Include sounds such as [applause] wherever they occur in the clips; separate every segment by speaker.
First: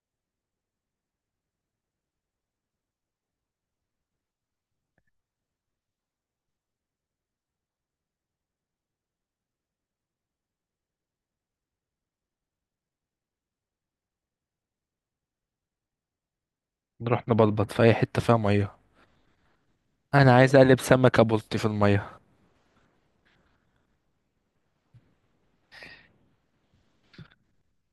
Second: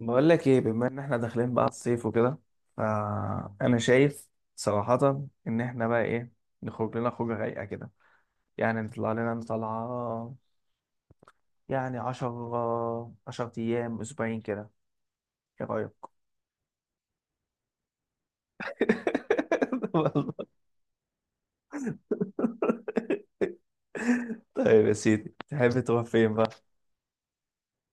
Speaker 1: بقول لك ايه، بما ان احنا داخلين بقى على الصيف وكده، فانا شايف صراحة ان احنا بقى ايه نخرج لنا خروجة رايقة كده. يعني نطلع لنا طلعة. يعني 10 ايام، اسبوعين كده. ايه رأيك؟
Speaker 2: نروح نبلبط في اي حته فيها ميه.
Speaker 1: [laughs] والله.
Speaker 2: انا عايز اقلب سمكه بلطي في الميه.
Speaker 1: طيب يا سيدي، تحب تروح فين بقى؟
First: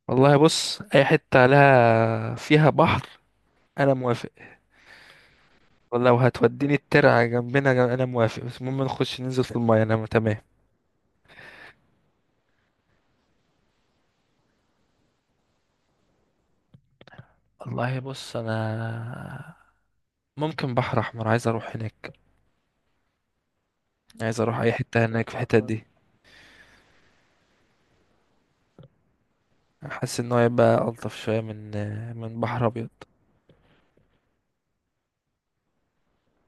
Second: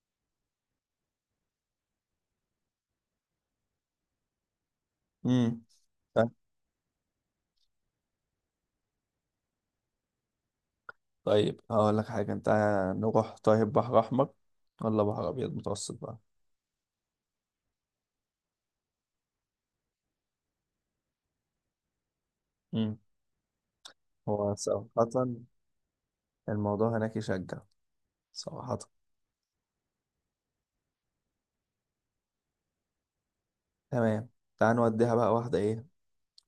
Speaker 2: والله بص اي حته لها فيها بحر انا موافق.
Speaker 1: امم
Speaker 2: والله وهتوديني الترعه جنبنا جنب، انا موافق بس المهم نخش ننزل في الميه انا تمام.
Speaker 1: طيب، هقول لك حاجة انت. نروح طيب بحر احمر ولا بحر ابيض متوسط بقى؟
Speaker 2: والله بص انا ممكن بحر احمر، عايز اروح هناك،
Speaker 1: امم
Speaker 2: عايز
Speaker 1: هو
Speaker 2: اروح اي
Speaker 1: صراحة
Speaker 2: حته هناك في الحته دي.
Speaker 1: الموضوع هناك يشجع، صراحة.
Speaker 2: حاسس ان هو يبقى الطف شويه من بحر ابيض.
Speaker 1: تمام. تعال نوديها بقى واحدة. إيه،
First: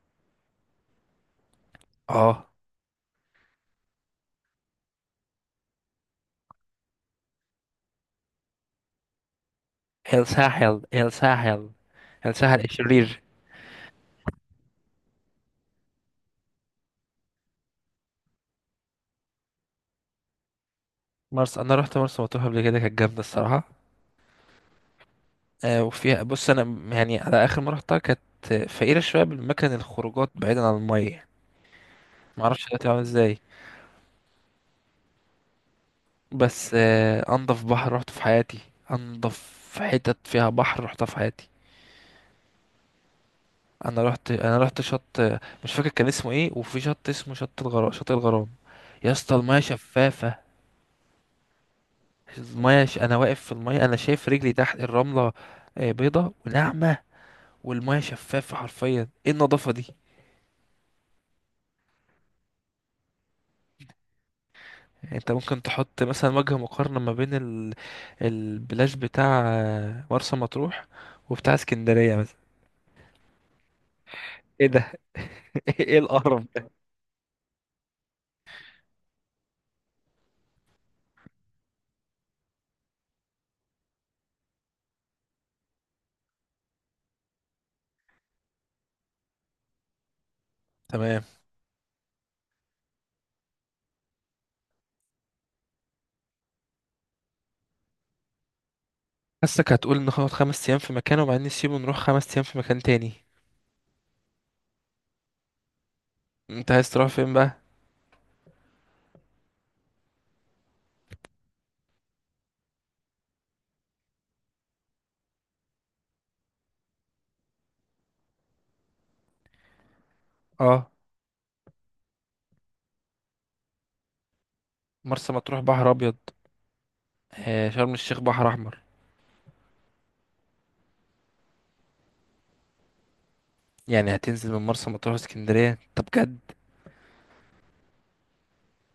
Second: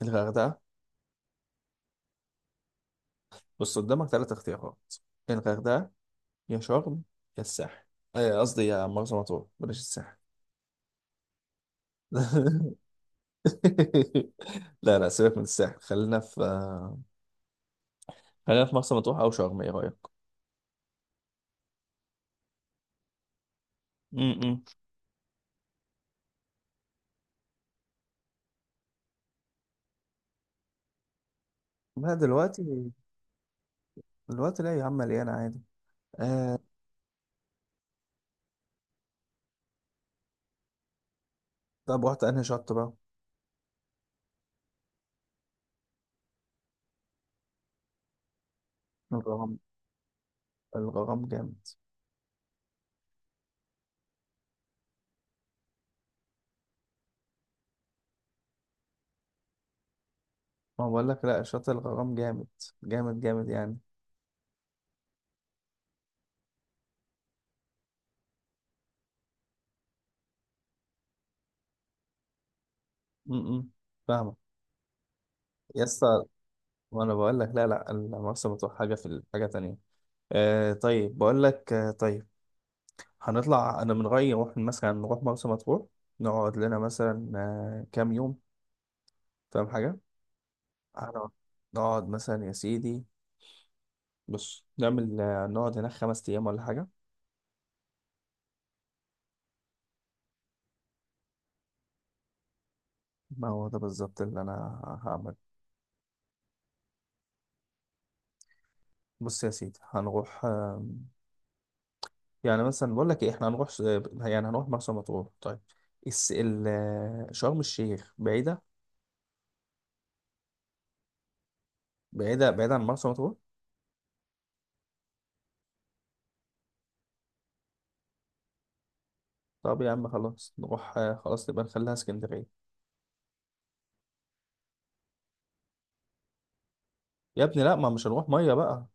Speaker 1: الغردقة.
Speaker 2: اه.
Speaker 1: بص قدامك 3 اختيارات: يا الغردقة، يا شرم، يا الساحل. إيه، قصدي يا مرسى مطروح، بلاش الساحل.
Speaker 2: الساحل، الساحل. الساحل
Speaker 1: [laughs]
Speaker 2: الشرير.
Speaker 1: لا لا، سيبك من الساحل. خلينا في مرسى مطروح أو شرم. إيه رأيك؟
Speaker 2: مرسى، انا رحت مرسى مطروح قبل كده كانت جامده الصراحه.
Speaker 1: امم
Speaker 2: وفيها بص انا يعني على اخر مره رحتها كانت فقيره شويه بالمكان، الخروجات بعيدا عن الميه.
Speaker 1: ما
Speaker 2: ما اعرفش دلوقتي
Speaker 1: دلوقتي.
Speaker 2: عامل ازاي.
Speaker 1: دلوقتي لا يا عم، مليانة عادي. آه...
Speaker 2: بس انضف بحر رحته في حياتي، انضف حتت فيها بحر رحتها في حياتي.
Speaker 1: طب رحت أنهي شط بقى؟
Speaker 2: انا رحت شط، مش فاكر كان اسمه ايه، وفي شط اسمه شط الغرام، شط الغرام. يا اسطى
Speaker 1: الغرام.
Speaker 2: الميه شفافه.
Speaker 1: الغرام جامد.
Speaker 2: انا واقف في الميه انا شايف رجلي تحت الرمله، بيضه وناعمه، والميه شفافه حرفيا. ايه النظافه دي.
Speaker 1: ما بقول لك لا، شط الغرام جامد، جامد جامد يعني.
Speaker 2: يعني انت ممكن تحط مثلا وجه مقارنة ما بين البلاش بتاع مرسى مطروح وبتاع اسكندرية مثلا؟
Speaker 1: امم فاهمة.
Speaker 2: ايه ده، [laughs] ايه
Speaker 1: يس.
Speaker 2: القرف ده.
Speaker 1: وانا بقول لك لا لا، المرسى مطروح حاجه حاجه تانية. طيب، بقول لك. طيب، هنطلع. انا من رايي نروح مثلا، نروح مرسى مطروح. نقعد لنا مثلا كام يوم. فاهم حاجه؟
Speaker 2: تمام.
Speaker 1: هنقعد نقعد مثلا يا سيدي. بص نعمل آه، نقعد هناك 5 ايام ولا حاجه.
Speaker 2: حاسك هتقول ان هنقعد خمس ايام في مكان وبعدين نسيبه نروح خمس ايام في مكان تاني.
Speaker 1: ما هو ده بالظبط اللي انا هعمل.
Speaker 2: انت عايز تروح فين بقى؟
Speaker 1: بص يا سيدي، هنروح آه يعني مثلا بقول لك ايه، احنا يعني هنروح مرسى مطروح طيب. شرم الشيخ بعيده،
Speaker 2: اه.
Speaker 1: بعيده بعيده عن مرسى مطروح.
Speaker 2: مرسى مطروح بحر ابيض، آه شرم الشيخ بحر احمر.
Speaker 1: طب يا عم خلاص نروح آه، خلاص نبقى نخليها اسكندرية.
Speaker 2: يعني هتنزل من مرسى مطروح اسكندرية؟ طب بجد،
Speaker 1: يا ابني لا، ما مش هنروح مية بقى.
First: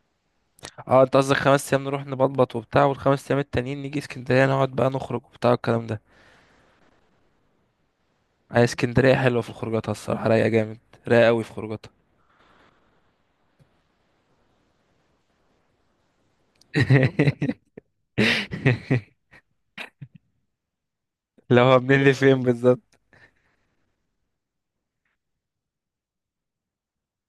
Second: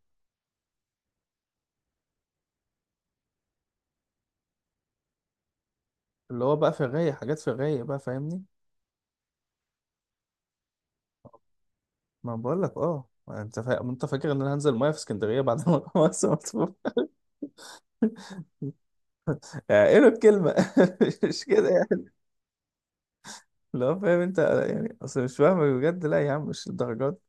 Speaker 2: اه انت قصدك خمس ايام نروح نبطبط وبتاع، والخمس ايام التانيين نيجي اسكندرية نقعد بقى نخرج وبتاع الكلام ده.
Speaker 1: اللي هو بقى في الرايق، حاجات في الرايق بقى، فاهمني.
Speaker 2: هي اسكندرية حلوة في خروجاتها الصراحة، رايقة جامد، رايقة أوي في خروجاتها.
Speaker 1: ما بقول لك اه، ما انت فاكر ان انا هنزل ميه في اسكندريه بعد ما [laughs] خلاص مطفوح.
Speaker 2: [laughs]
Speaker 1: يعني ايه له الكلمه. [laughs] مش
Speaker 2: لو
Speaker 1: كده
Speaker 2: هو منين
Speaker 1: يعني.
Speaker 2: لفين بالظبط.
Speaker 1: لو فاهم انت. يعني اصل مش فاهم بجد. لا يا عم، مش الدرجات.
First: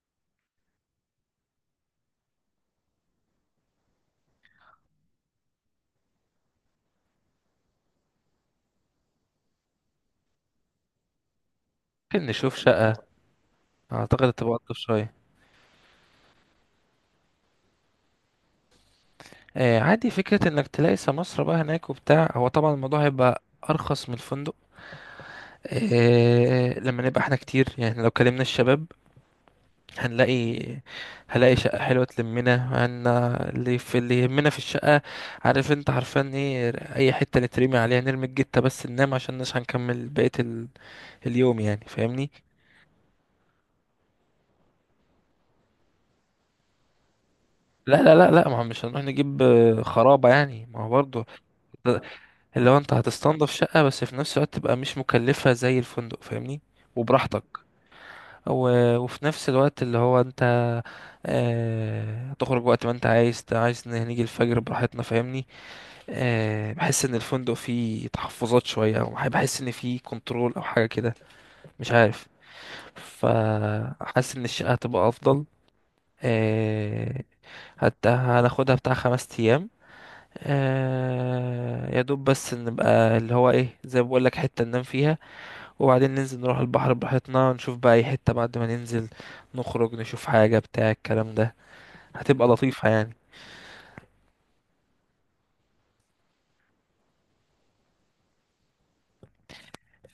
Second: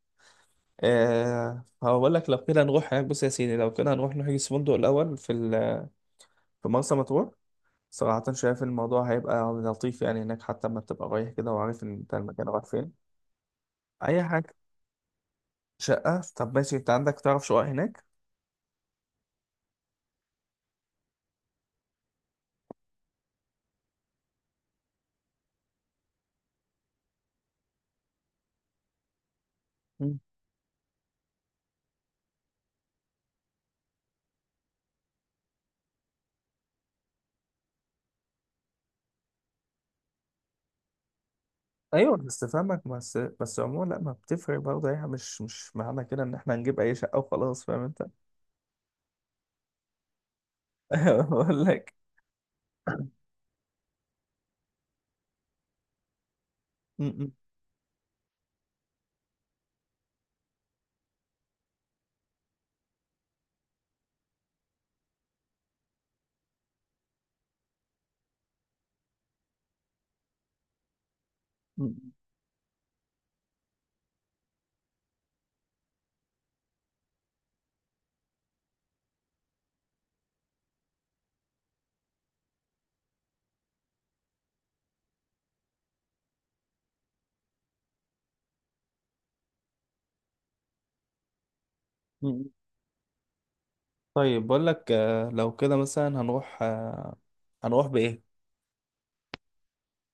Speaker 1: هقول لك لو كده نروح هناك. بص يا سيدي، لو كده هنروح نحجز فندق الاول في مرسى مطروح. صراحه شايف الموضوع هيبقى لطيف يعني هناك. حتى ما تبقى رايح كده، وعارف ان انت
Speaker 2: ممكن
Speaker 1: المكان
Speaker 2: نشوف
Speaker 1: رايح
Speaker 2: شقة،
Speaker 1: فين. اي
Speaker 2: أعتقد تبقى
Speaker 1: حاجه.
Speaker 2: ألطف شوية.
Speaker 1: شقه؟ طب ماشي، انت عندك تعرف شقق هناك؟
Speaker 2: آه عادي، فكرة إنك تلاقي سمسرة بقى هناك وبتاع، هو طبعا الموضوع هيبقى أرخص من الفندق. آه لما نبقى احنا كتير، يعني لو كلمنا الشباب
Speaker 1: مم.
Speaker 2: هنلاقي، هلاقي شقة حلوة تلمنا هن. اللي في اللي يهمنا في الشقة، عارف انت عارفان ايه، اي حتة نترمي عليها نرمي الجتة بس ننام عشان مش هنكمل بقية اليوم يعني،
Speaker 1: ايوه،
Speaker 2: فاهمني.
Speaker 1: بس فاهمك. بس عموما لا، ما بتفرق برضه ايه. مش معنى كده ان احنا هنجيب اي شقه وخلاص، فاهم
Speaker 2: لا
Speaker 1: انت.
Speaker 2: لا لا لا، ما هو مش هنروح نجيب خرابة يعني، ما هو برضه
Speaker 1: [laughs] بقول لك.
Speaker 2: ده- اللي هو انت هتستنضف شقة بس في نفس الوقت تبقى مش مكلفة زي الفندق، فاهمني،
Speaker 1: م- م-
Speaker 2: وبراحتك. وفي نفس الوقت اللي هو انت هتخرج وقت ما انت عايز، عايز نيجي الفجر براحتنا، فاهمني. بحس ان الفندق فيه تحفظات شويه، او بحس ان فيه كنترول او حاجه كده، مش
Speaker 1: م-
Speaker 2: عارف. فحاسس ان الشقه هتبقى افضل. آه، هناخدها بتاع خمس ايام. يا دوب بس نبقى اللي هو ايه زي ما بقول لك، حته ننام فيها، وبعدين ننزل نروح البحر براحتنا نشوف بقى اي حته، بعد ما ننزل نخرج نشوف حاجه بتاع الكلام ده، هتبقى
Speaker 1: م-
Speaker 2: لطيفه يعني.
Speaker 1: طيب بقول لك لو كده مثلا هنروح هنروح بايه.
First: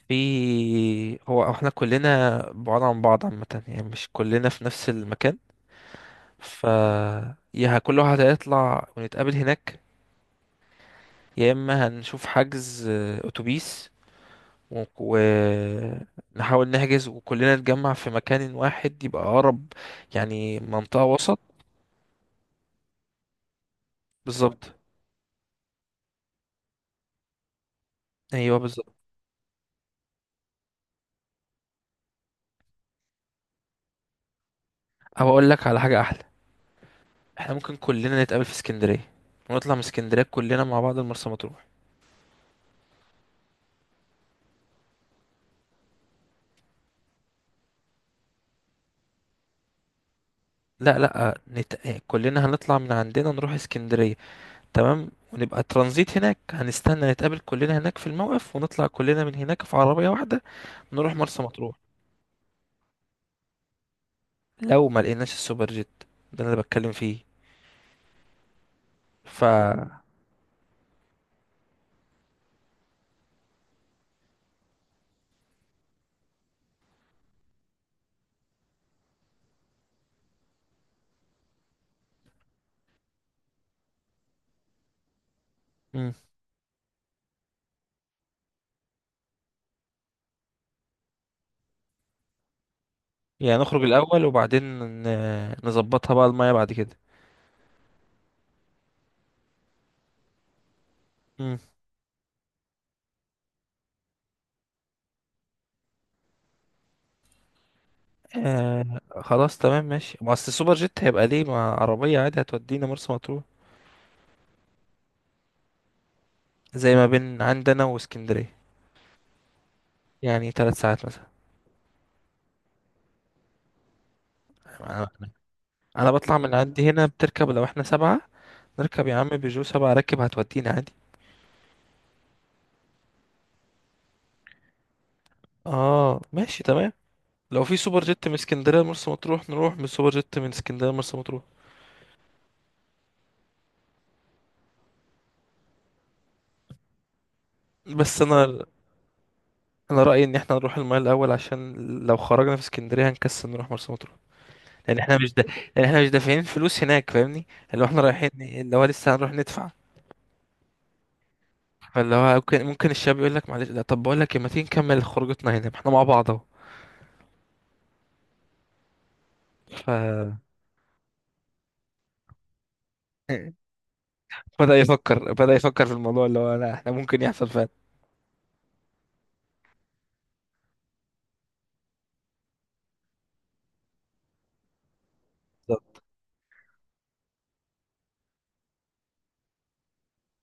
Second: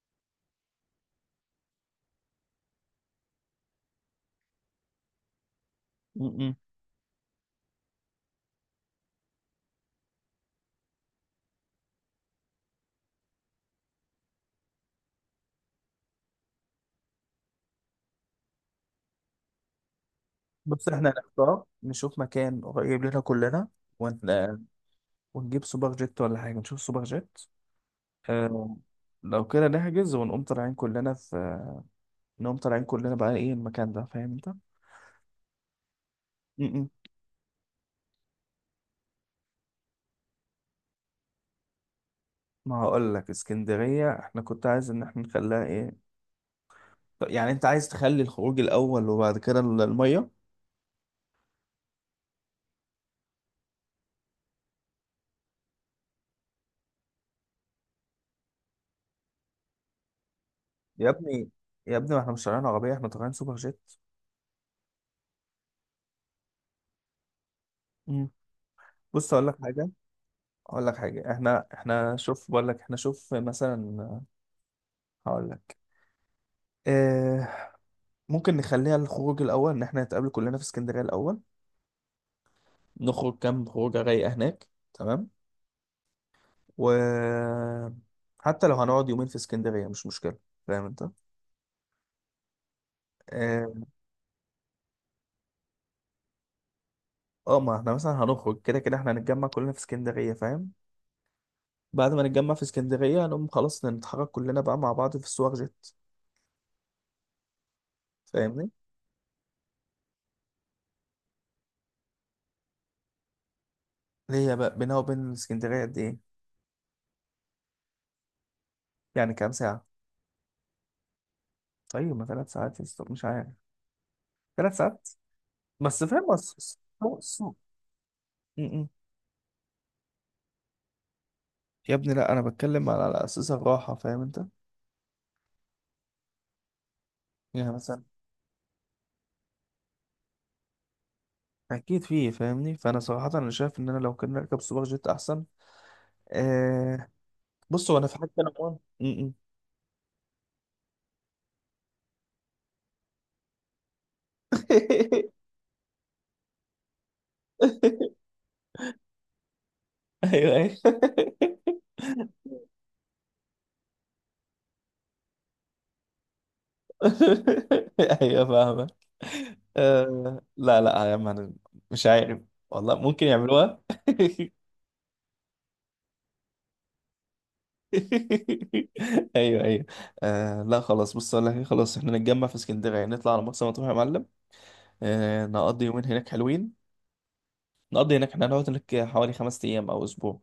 Speaker 2: في هو احنا كلنا بعاد عن بعض عامه، يعني مش كلنا في نفس المكان.
Speaker 1: م- م.
Speaker 2: ف يا كل واحد هيطلع ونتقابل هناك، يا اما هنشوف حجز اتوبيس ونحاول نحجز وكلنا نتجمع في مكان واحد يبقى اقرب، يعني
Speaker 1: بص
Speaker 2: منطقة
Speaker 1: احنا
Speaker 2: وسط.
Speaker 1: هنختار نشوف مكان قريب لنا كلنا، ون... آه،
Speaker 2: بالظبط.
Speaker 1: ونجيب سوبر جيت ولا حاجه. نشوف سوبر جيت.
Speaker 2: ايوه
Speaker 1: آه،
Speaker 2: بالظبط.
Speaker 1: لو كده نحجز ونقوم طالعين كلنا في انهم طالعين كلنا بقى. ايه المكان ده، فاهم انت.
Speaker 2: او اقول لك على حاجة احلى،
Speaker 1: م-م.
Speaker 2: احنا ممكن كلنا نتقابل في اسكندرية، ونطلع من اسكندرية كلنا مع بعض المرسى مطروح.
Speaker 1: ما هقول لك اسكندرية، احنا كنت عايز ان احنا نخليها ايه. طب يعني انت عايز تخلي الخروج الاول وبعد كده المية.
Speaker 2: لا لا كلنا هنطلع من عندنا نروح اسكندرية، تمام، ونبقى ترانزيت هناك، هنستنى نتقابل كلنا هناك في الموقف، ونطلع كلنا من هناك في عربية واحدة
Speaker 1: يا
Speaker 2: نروح مرسى
Speaker 1: ابني،
Speaker 2: مطروح.
Speaker 1: يا ابني، ما احنا مش طالعين عربية، احنا طالعين سوبر جيت.
Speaker 2: لو ما لقيناش السوبر جيت، ده اللي أنا بتكلم فيه.
Speaker 1: م. بص
Speaker 2: ف
Speaker 1: اقول لك حاجة. احنا شوف، بقول لك احنا شوف مثلا، هقول لك. اه، ممكن نخليها الخروج الاول ان احنا نتقابل كلنا في اسكندرية الاول. نخرج كام خروجة رايقة هناك، تمام.
Speaker 2: مم.
Speaker 1: وحتى لو هنقعد يومين في اسكندرية مش مشكلة، فاهم انت.
Speaker 2: يعني
Speaker 1: اه
Speaker 2: نخرج الأول وبعدين نظبطها بقى المية بعد كده.
Speaker 1: ما احنا مثلا هنخرج كده كده، احنا هنتجمع كلنا في اسكندرية، فاهم.
Speaker 2: مم.
Speaker 1: بعد ما نتجمع في اسكندرية هنقوم خلاص نتحرك كلنا بقى مع بعض في السوق جيت، فاهمني.
Speaker 2: آه خلاص تمام ماشي، ما أصل السوبر جيت هيبقى ليه مع عربية عادي هتودينا مرسى مطروح.
Speaker 1: هي بقى بينها وبين اسكندرية قد ايه؟
Speaker 2: زي ما بين عندنا واسكندرية.
Speaker 1: يعني كام ساعة؟
Speaker 2: يعني ثلاث ساعات مثلا.
Speaker 1: طيب ما 3 ساعات يا اسطى، مش عارف. 3 ساعات.
Speaker 2: أنا،
Speaker 1: بس
Speaker 2: أنا
Speaker 1: فاهم،
Speaker 2: بطلع
Speaker 1: بس
Speaker 2: من عندي هنا
Speaker 1: السوق
Speaker 2: بتركب
Speaker 1: السوق.
Speaker 2: لو احنا سبعة،
Speaker 1: م- م.
Speaker 2: نركب يا عم بيجو سبعة راكب هتودينا عادي.
Speaker 1: يا ابني لا، انا بتكلم على اساس الراحة، فاهم انت.
Speaker 2: اه ماشي تمام. لو
Speaker 1: يعني
Speaker 2: في
Speaker 1: مثلا
Speaker 2: سوبر جيت من اسكندريه لمرسى مطروح نروح من سوبر جيت من اسكندريه لمرسى مطروح.
Speaker 1: اكيد فيه، فاهمني. فانا صراحة انا شايف ان انا لو كنا نركب سوبر جيت احسن. آه [laughs] بص، هو انا في
Speaker 2: بس
Speaker 1: حاجه انا
Speaker 2: انا،
Speaker 1: كمان. م- م.
Speaker 2: انا رايي ان احنا نروح المايه الاول، عشان لو خرجنا في اسكندريه هنكسل نروح مرسى مطروح. لان احنا مش دا...
Speaker 1: [laughs]
Speaker 2: لان احنا مش دافعين فلوس هناك، فاهمني، اللي هو احنا رايحين اللي هو لسه هنروح ندفع.
Speaker 1: ايوه ايوه.
Speaker 2: فاللي هو ممكن الشاب يقول لك معلش، لا طب بقول لك إيه، ما تيجي نكمل خروجتنا هنا، ما احنا مع بعض اهو.
Speaker 1: [laughs] ايوه، فاهمك.
Speaker 2: ف
Speaker 1: آه، لا لا يا عم، انا مش عارف. والله ممكن
Speaker 2: [laughs]
Speaker 1: يعملوها. [laughs]
Speaker 2: بدأ يفكر في الموضوع اللي هو لا احنا ممكن يحصل فعلا.
Speaker 1: ايوه ايوه. آه، لا خلاص، بص اقول لك إيه، خلاص احنا نتجمع في اسكندريه، نطلع على مرسى مطروح يا معلم. آه، نقضي
Speaker 2: بالظبط.
Speaker 1: يومين هناك حلوين. نقضي هناك. احنا هنقعد هناك حوالي 5 ايام او اسبوع.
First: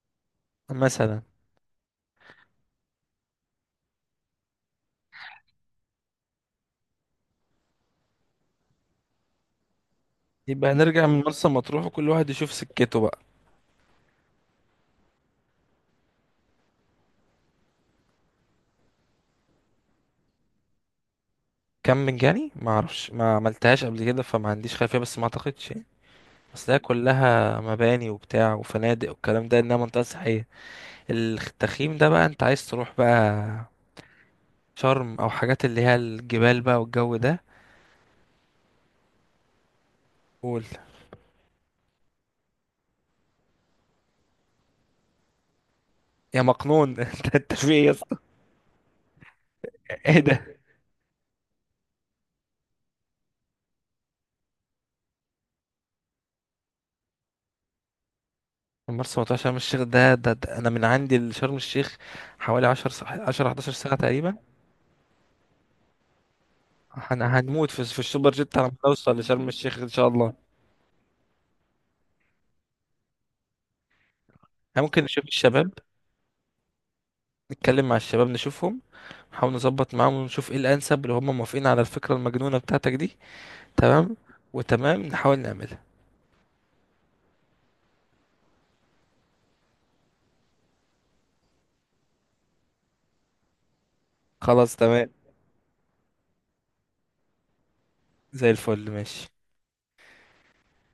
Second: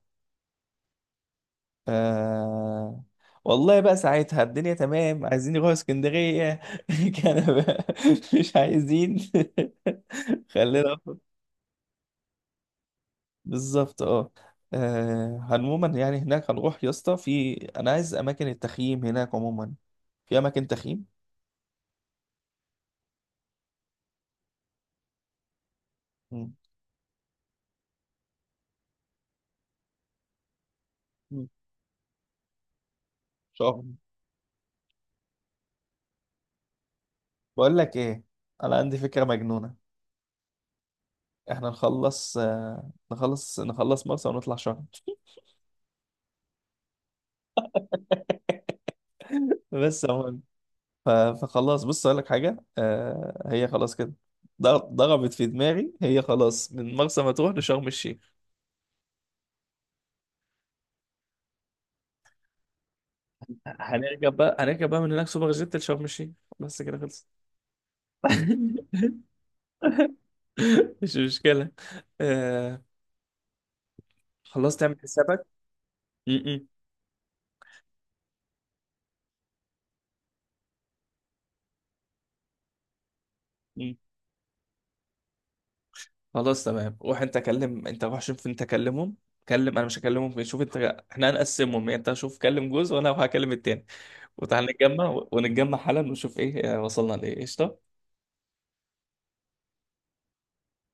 Speaker 2: مثلا.
Speaker 1: آه والله بقى ساعتها الدنيا تمام، عايزين يروحوا اسكندرية. [laughs] كان بقى. مش عايزين. [laughs]
Speaker 2: يبقى
Speaker 1: خلينا.
Speaker 2: نرجع من مرسى مطروح وكل واحد يشوف سكته بقى.
Speaker 1: بالظبط. عموما يعني هناك هنروح يا اسطى. في، انا عايز اماكن التخييم هناك عموما. في اماكن تخييم؟
Speaker 2: كم مجاني، ما اعرفش، ما عملتهاش قبل كده فما عنديش خلفيه، بس ما اعتقدش يعني،
Speaker 1: مم.
Speaker 2: اصل هي كلها مباني وبتاع وفنادق والكلام ده، انها منطقه سياحيه.
Speaker 1: مم.
Speaker 2: التخييم ده بقى انت عايز تروح بقى
Speaker 1: شرم.
Speaker 2: شرم او حاجات اللي هي الجبال بقى والجو ده.
Speaker 1: بقول لك ايه، انا عندي فكرة مجنونة.
Speaker 2: قول.
Speaker 1: احنا نخلص مرسى، ونطلع شرم.
Speaker 2: يا مقنون [laughs] انت انت في ايه يا اسطى؟
Speaker 1: [laughs] بس.
Speaker 2: ايه ده.
Speaker 1: ف- فخلاص، بص اقول لك حاجه. هي خلاص كده. ض- ضربت في دماغي. هي خلاص، من مرسى مطروح لشرم الشيخ.
Speaker 2: مرسى مطروح شرم الشيخ، ده انا من عندي لشرم الشيخ حوالي 10 11 ساعه تقريبا.
Speaker 1: هنركب بقى من هناك سوبر جيت لشرم الشيخ. بس كده، خلص.
Speaker 2: هنموت في السوبر
Speaker 1: [laughs]
Speaker 2: جيت على ما نوصل لشرم الشيخ ان شاء الله.
Speaker 1: مش مشكلة. آه خلاص،
Speaker 2: احنا
Speaker 1: تعمل
Speaker 2: ممكن نشوف
Speaker 1: حسابك.
Speaker 2: الشباب،
Speaker 1: م- م-
Speaker 2: نتكلم مع الشباب نشوفهم، نحاول نظبط معاهم ونشوف ايه الانسب، اللي هم موافقين على الفكرة المجنونة بتاعتك دي.
Speaker 1: م.
Speaker 2: تمام، وتمام نحاول نعملها.
Speaker 1: خلاص تمام. روح انت كلم، انت روح شوف، انت كلمهم. انا مش هكلمهم، شوف انت. احنا هنقسمهم يعني. انت شوف كلم جوز، وانا هكلم التاني. وتعال
Speaker 2: خلاص تمام،
Speaker 1: نتجمع حالا، ونشوف ايه وصلنا لايه، قشطة.
Speaker 2: زي الفل ماشي.